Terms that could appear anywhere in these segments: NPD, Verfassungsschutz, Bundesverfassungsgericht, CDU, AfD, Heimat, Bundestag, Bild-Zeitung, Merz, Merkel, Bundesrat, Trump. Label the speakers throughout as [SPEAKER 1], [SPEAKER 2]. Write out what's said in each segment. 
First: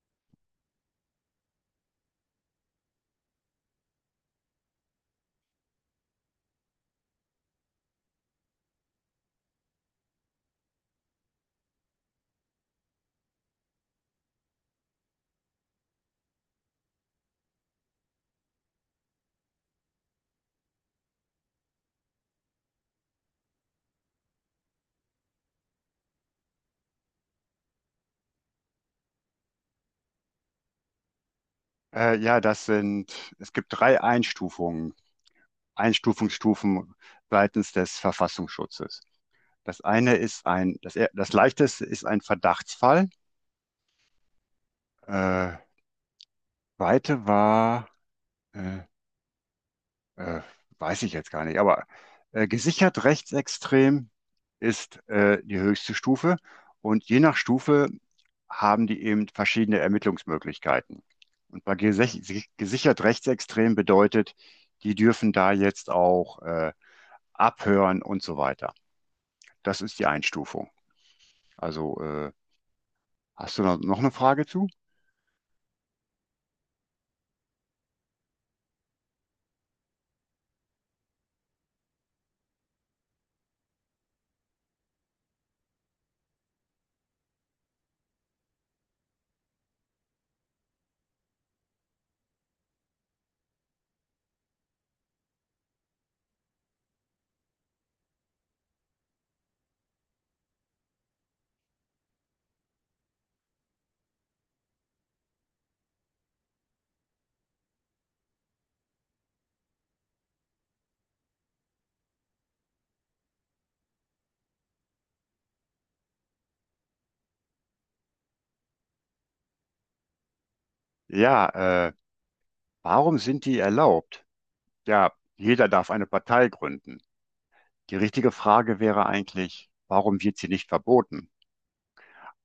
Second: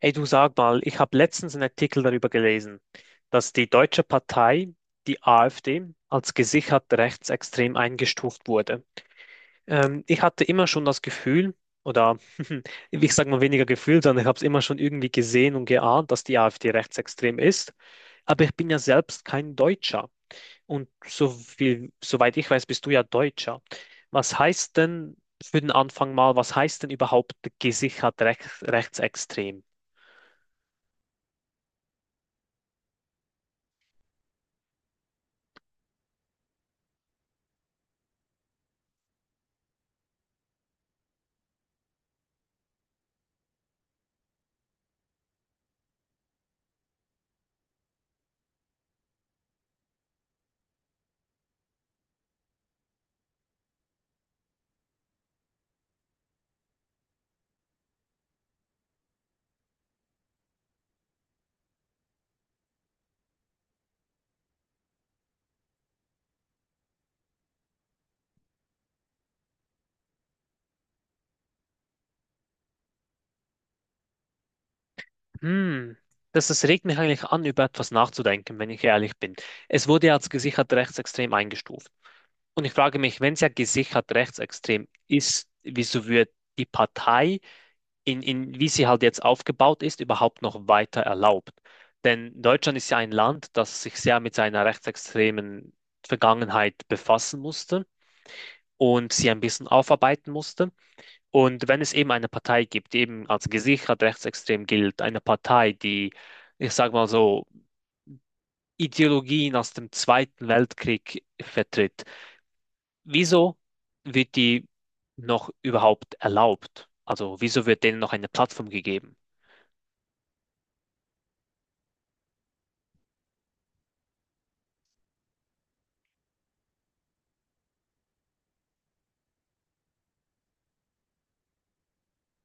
[SPEAKER 1] Ey, du, sag mal, ich habe letztens einen Artikel darüber gelesen, dass die deutsche Partei, die AfD, als gesichert rechtsextrem eingestuft wurde. Ich hatte immer schon das Gefühl, oder ich sage mal weniger Gefühl, sondern ich habe es immer schon irgendwie gesehen und geahnt, dass die AfD rechtsextrem ist. Aber ich bin ja selbst kein Deutscher. Und so viel, soweit ich weiß, bist du ja Deutscher. Was heißt denn für den Anfang mal, was heißt denn überhaupt gesichert rechtsextrem?
[SPEAKER 2] Äh, ja, das sind, Es gibt drei Einstufungen, Einstufungsstufen seitens des Verfassungsschutzes. Das eine ist das leichteste ist ein Verdachtsfall. Äh, Zweite war, äh, äh, weiß ich jetzt gar nicht, aber gesichert rechtsextrem ist die höchste Stufe. Und je nach Stufe haben die eben verschiedene Ermittlungsmöglichkeiten. Und bei gesichert rechtsextrem bedeutet, die dürfen da jetzt auch abhören und so weiter. Das ist die Einstufung. Also, äh, Hast du noch eine Frage zu?
[SPEAKER 1] Hm, das regt mich eigentlich an, über etwas nachzudenken, wenn ich ehrlich bin. Es wurde ja als gesichert rechtsextrem eingestuft. Und ich frage mich, wenn es ja gesichert rechtsextrem ist, wieso wird die Partei, wie sie halt jetzt aufgebaut ist, überhaupt noch weiter erlaubt? Denn Deutschland ist ja ein Land, das sich sehr mit seiner rechtsextremen Vergangenheit befassen musste und sie ein bisschen aufarbeiten musste. Und wenn es eben eine Partei gibt, die eben als gesichert rechtsextrem gilt, eine Partei, die, ich sage mal so, Ideologien aus dem Zweiten Weltkrieg vertritt, wieso wird die noch überhaupt erlaubt? Also wieso wird denen noch eine Plattform gegeben?
[SPEAKER 2] Ja, äh, Warum sind die erlaubt? Ja, jeder darf eine Partei gründen. Die richtige Frage wäre eigentlich, warum wird sie nicht verboten?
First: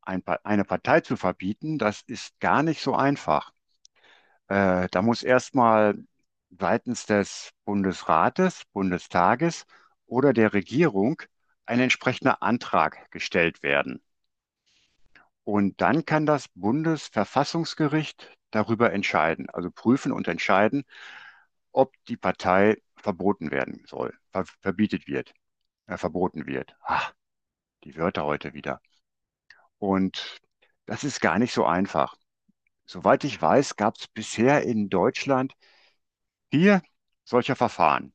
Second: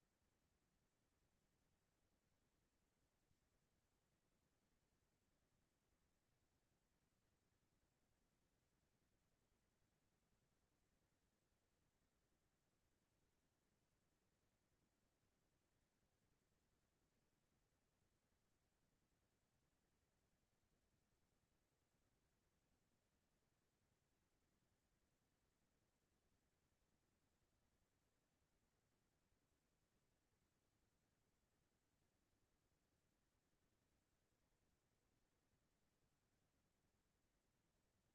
[SPEAKER 2] Eine Partei zu verbieten, das ist gar nicht so einfach. Da muss erstmal seitens des Bundesrates, Bundestages oder der Regierung ein entsprechender Antrag gestellt werden. Und dann kann das Bundesverfassungsgericht darüber entscheiden, also prüfen und entscheiden, ob die Partei verboten werden soll, verbietet wird, verboten wird. Ah, die Wörter heute wieder. Und das ist gar nicht so einfach. Soweit ich weiß, gab es bisher in Deutschland vier solcher Verfahren.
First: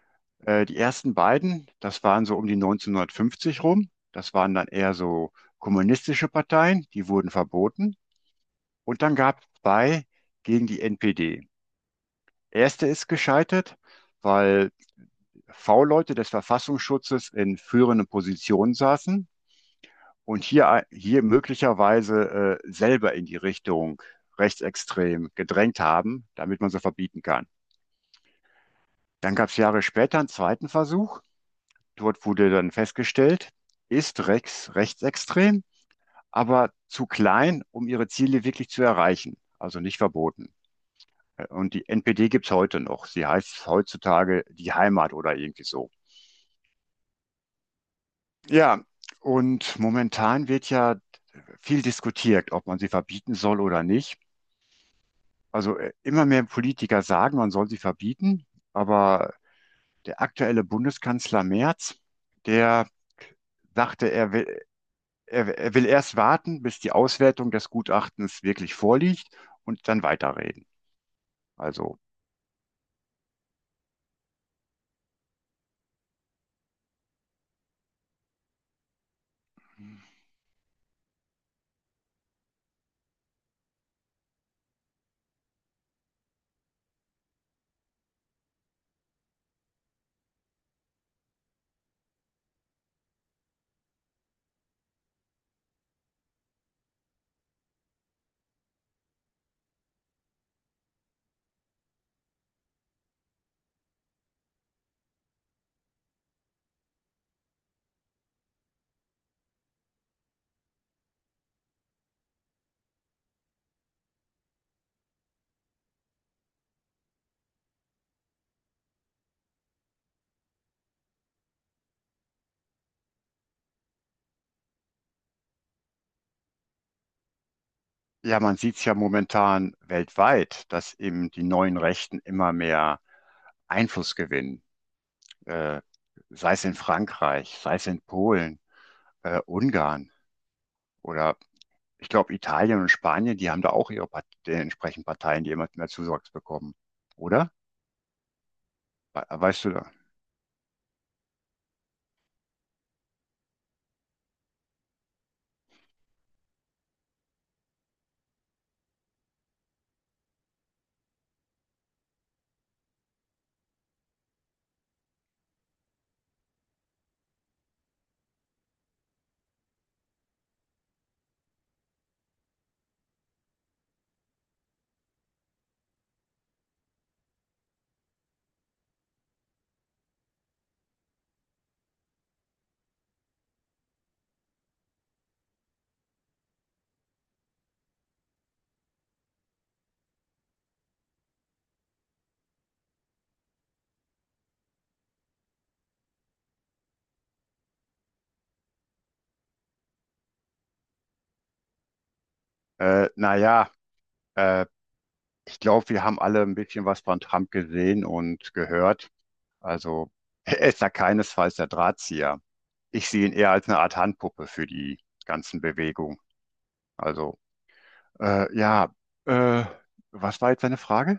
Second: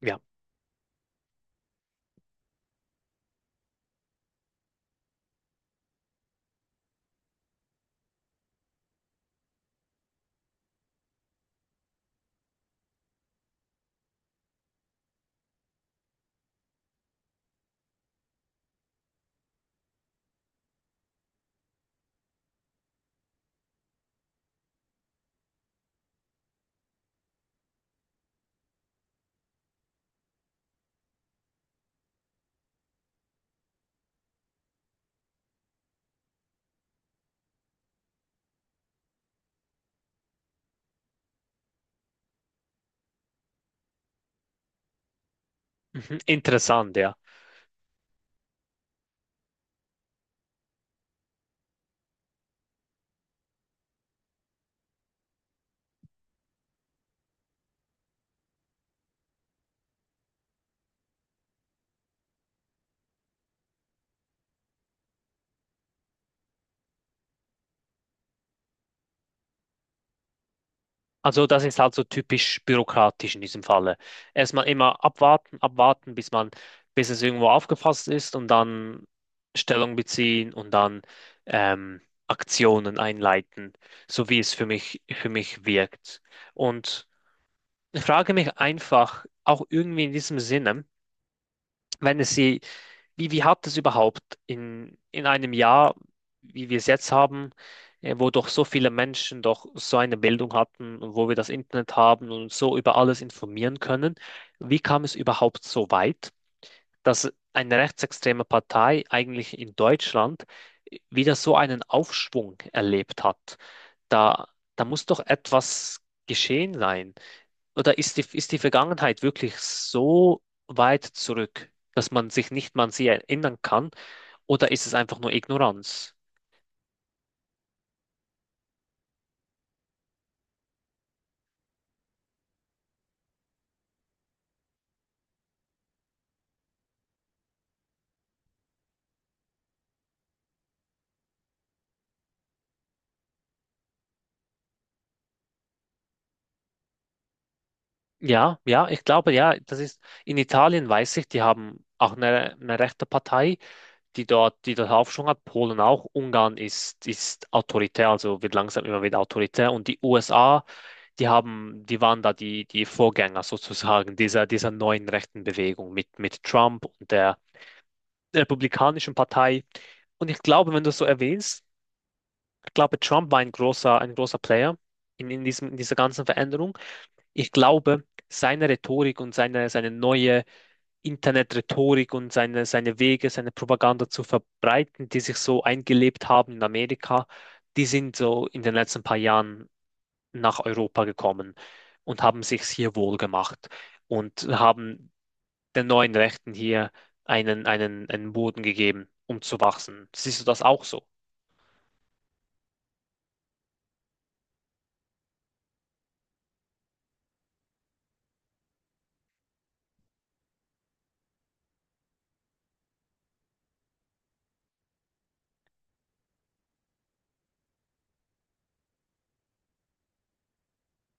[SPEAKER 1] Ja,
[SPEAKER 2] Die ersten beiden, das waren so um die 1950 rum. Das waren dann eher so kommunistische Parteien, die wurden verboten. Und dann gab es zwei gegen die NPD. Erste ist gescheitert, weil V-Leute des Verfassungsschutzes in führenden Positionen saßen und hier möglicherweise selber in die Richtung rechtsextrem gedrängt haben, damit man sie verbieten kann. Dann gab es Jahre später einen zweiten Versuch. Dort wurde dann festgestellt, ist Rex rechtsextrem, aber zu klein, um ihre Ziele wirklich zu erreichen, also nicht verboten. Und die NPD gibt's heute noch. Sie heißt heutzutage die Heimat oder irgendwie so.
[SPEAKER 1] mhm. Interessant, ja.
[SPEAKER 2] Ja, und momentan wird ja viel diskutiert, ob man sie verbieten soll oder nicht. Immer mehr Politiker sagen, man soll sie verbieten, aber der aktuelle Bundeskanzler Merz, der sagte, er will erst warten, bis die Auswertung des Gutachtens wirklich vorliegt und dann weiterreden.
[SPEAKER 1] Also das ist halt
[SPEAKER 2] Also
[SPEAKER 1] so typisch bürokratisch in diesem Falle. Erstmal immer abwarten, abwarten, bis man, bis es irgendwo aufgefasst ist und dann Stellung beziehen und dann ähm, Aktionen einleiten, so wie es für mich wirkt. Und ich frage mich einfach, auch irgendwie in diesem Sinne, wenn es sie wie, wie hat es überhaupt in einem Jahr, wie wir es jetzt haben, wo doch so viele Menschen doch so eine Bildung hatten und wo wir das Internet haben und uns so über alles informieren können, wie kam es überhaupt so weit, dass eine rechtsextreme Partei eigentlich in Deutschland wieder so einen Aufschwung erlebt hat? Da, da muss doch etwas geschehen sein oder ist ist die Vergangenheit wirklich so weit zurück, dass man sich nicht mal an sie erinnern kann? Oder ist es einfach nur Ignoranz?
[SPEAKER 2] ja, Man sieht es ja momentan weltweit, dass eben die neuen Rechten immer mehr Einfluss gewinnen, äh, sei es in Frankreich, sei es in Polen, Ungarn oder ich glaube Italien und Spanien, die haben da auch ihre Part die entsprechenden Parteien, die immer mehr Zuwachs bekommen, oder?
[SPEAKER 1] Ja, ja, ich glaube, ja,
[SPEAKER 2] Weißt du
[SPEAKER 1] das
[SPEAKER 2] da?
[SPEAKER 1] ist, in Italien weiß ich, die haben auch eine rechte Partei, die die dort Aufschwung hat, Polen auch, Ungarn ist, ist autoritär, also wird langsam immer wieder autoritär, und die USA, die haben, die waren da die Vorgänger sozusagen dieser neuen rechten Bewegung mit Trump und der Republikanischen Partei. Und ich glaube, wenn du es so erwähnst, ich glaube, Trump war ein großer Player in diesem, in dieser ganzen Veränderung. Ich glaube, seine Rhetorik und seine neue Internet-Rhetorik und seine Wege, seine Propaganda zu verbreiten, die sich so eingelebt haben in Amerika, die sind so in den letzten paar Jahren nach Europa gekommen und haben sich hier wohl gemacht und haben den neuen Rechten hier einen Boden gegeben, um zu wachsen. Siehst du das auch so?
[SPEAKER 2] Äh, naja, äh, Ich glaube, wir haben alle ein bisschen was von Trump gesehen und gehört. Also er ist da keinesfalls der Drahtzieher. Ich sehe ihn eher als eine Art Handpuppe für die ganzen Bewegungen. Also äh, ja, äh, Was war jetzt deine Frage?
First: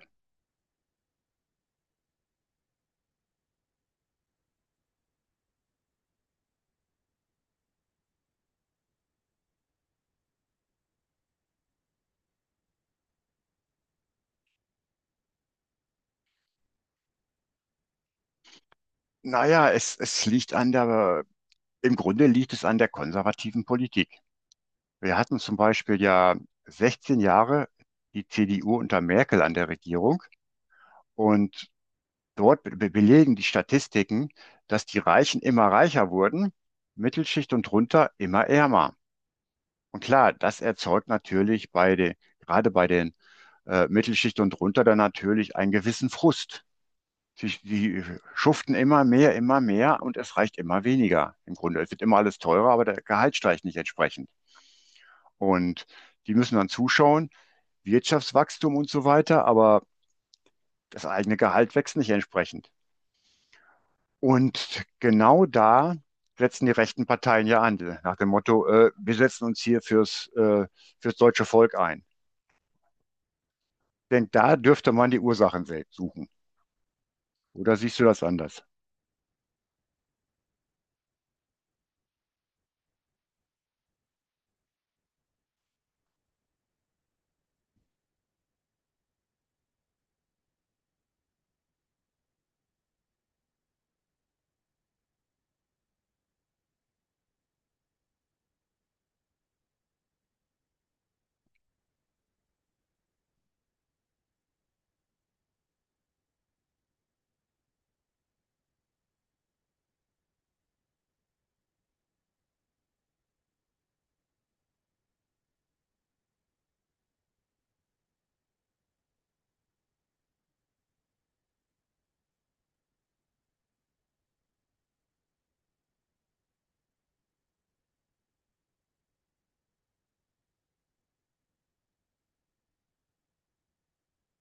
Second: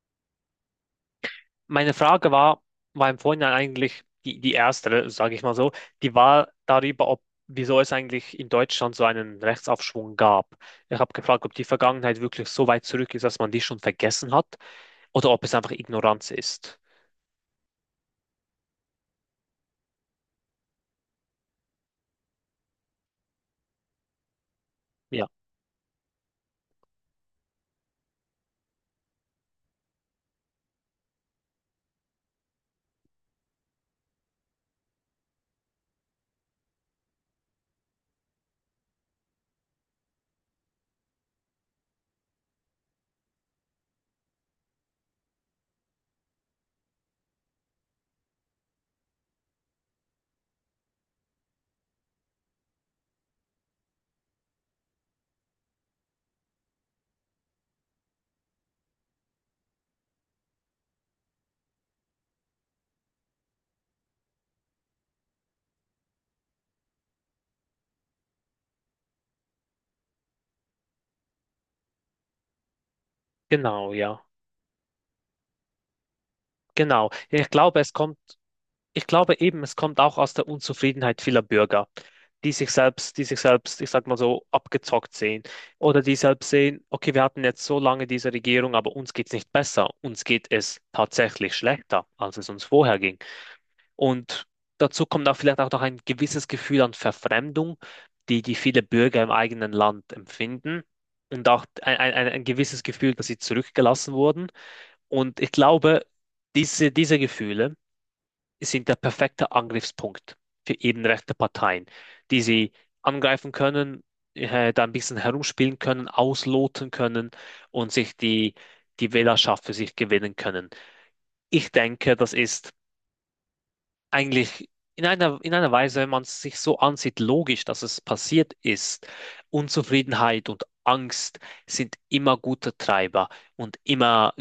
[SPEAKER 1] Meine Frage war, war im Vorhinein eigentlich die erste, sage ich mal so, die war darüber, ob, wieso es eigentlich in Deutschland so einen Rechtsaufschwung gab. Ich habe gefragt, ob die Vergangenheit wirklich so weit zurück ist, dass man die schon vergessen hat oder ob es einfach Ignoranz ist.
[SPEAKER 2] Es liegt an der, im Grunde liegt es an der konservativen Politik. Wir
[SPEAKER 1] Ja,
[SPEAKER 2] hatten zum Beispiel ja 16 Jahre die CDU unter Merkel an der Regierung und dort be belegen die Statistiken, dass die Reichen immer reicher wurden, Mittelschicht und drunter immer ärmer. Und klar, das erzeugt natürlich bei den, gerade bei den Mittelschicht und drunter dann natürlich einen gewissen Frust. Die schuften immer mehr und es reicht immer weniger im Grunde. Es wird immer alles teurer, aber der Gehalt steigt nicht entsprechend. Und die müssen dann zuschauen, Wirtschaftswachstum und so weiter, aber das eigene Gehalt wächst nicht entsprechend. Und genau da setzen die rechten Parteien ja an, nach dem Motto, wir setzen uns fürs deutsche Volk ein.
[SPEAKER 1] genau, ja.
[SPEAKER 2] Denn da dürfte man die Ursachen suchen.
[SPEAKER 1] Genau. Ja, ich
[SPEAKER 2] Oder
[SPEAKER 1] glaube, es
[SPEAKER 2] siehst du
[SPEAKER 1] kommt.
[SPEAKER 2] das anders?
[SPEAKER 1] Ich glaube eben, es kommt auch aus der Unzufriedenheit vieler Bürger, die sich selbst, ich sag mal so, abgezockt sehen. Oder die selbst sehen, okay, wir hatten jetzt so lange diese Regierung, aber uns geht's nicht besser. Uns geht es tatsächlich schlechter, als es uns vorher ging. Und dazu kommt auch vielleicht auch noch ein gewisses Gefühl an Verfremdung, die viele Bürger im eigenen Land empfinden. Und auch ein gewisses Gefühl, dass sie zurückgelassen wurden. Und ich glaube, diese Gefühle sind der perfekte Angriffspunkt für eben rechte Parteien, die sie angreifen können, da ein bisschen herumspielen können, ausloten können und sich die Wählerschaft für sich gewinnen können. Ich denke, das ist eigentlich in einer Weise, wenn man es sich so ansieht, logisch, dass es passiert ist. Unzufriedenheit und Angst sind immer gute Treiber und immer,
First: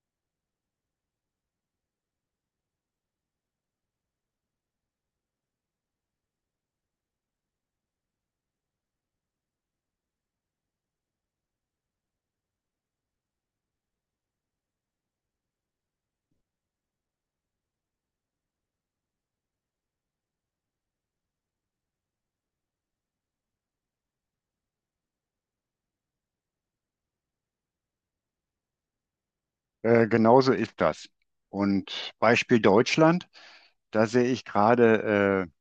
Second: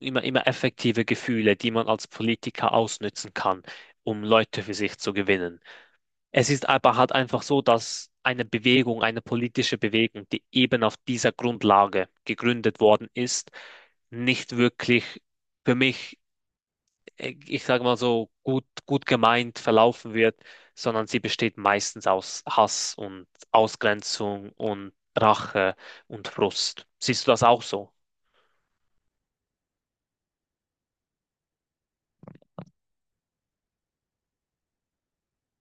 [SPEAKER 1] immer, immer effektive Gefühle, die man als Politiker ausnützen kann, um Leute für sich zu gewinnen. Es ist aber halt einfach so, dass eine politische Bewegung, die eben auf dieser Grundlage gegründet worden ist, nicht wirklich für mich ich sage mal so, gut gemeint verlaufen wird, sondern sie besteht meistens aus Hass und Ausgrenzung und Rache und Frust. Siehst du das auch so?
[SPEAKER 2] Genauso ist das. Und Beispiel Deutschland. Da sehe ich gerade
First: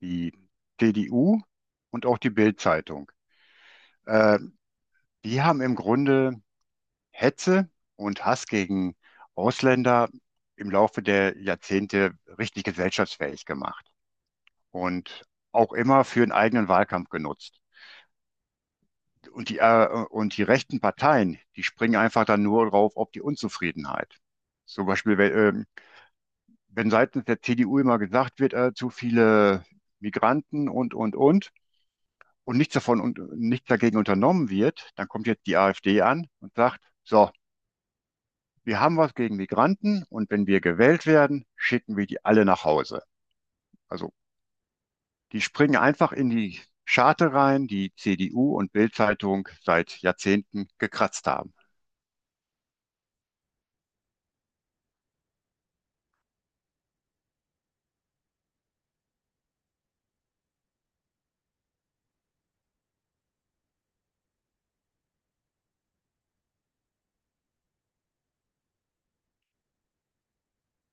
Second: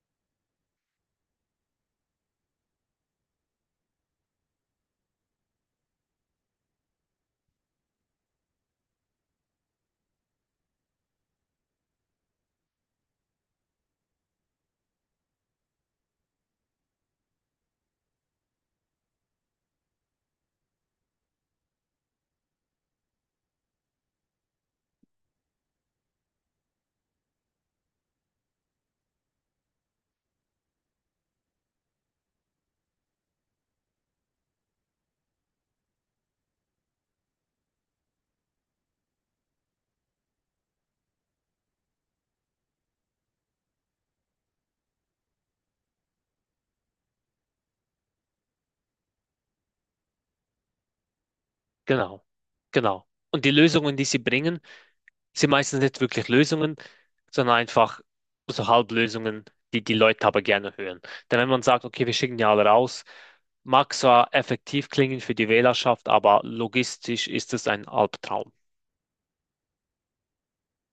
[SPEAKER 2] die CDU und auch die Bild-Zeitung. Äh, Die haben im Grunde Hetze und Hass gegen Ausländer im Laufe der Jahrzehnte richtig gesellschaftsfähig gemacht und auch immer für einen eigenen Wahlkampf genutzt. Und die rechten Parteien, die springen einfach dann nur drauf auf die Unzufriedenheit. Zum Beispiel, wenn seitens der CDU immer gesagt wird, zu viele Migranten und nichts davon und nichts dagegen unternommen wird, dann kommt jetzt die AfD an und sagt, so, wir haben was gegen Migranten und wenn wir gewählt werden, schicken wir die alle nach Hause. Also die springen einfach in die Scharte rein, die CDU und Bild-Zeitung seit Jahrzehnten gekratzt haben.
[SPEAKER 1] Genau, genau. Und die Lösungen, die sie bringen, sind meistens nicht wirklich Lösungen, sondern einfach so Halblösungen, die die Leute aber gerne hören. Denn wenn man sagt, okay, wir schicken die alle raus, mag zwar effektiv klingen für die Wählerschaft, aber logistisch ist es ein Albtraum.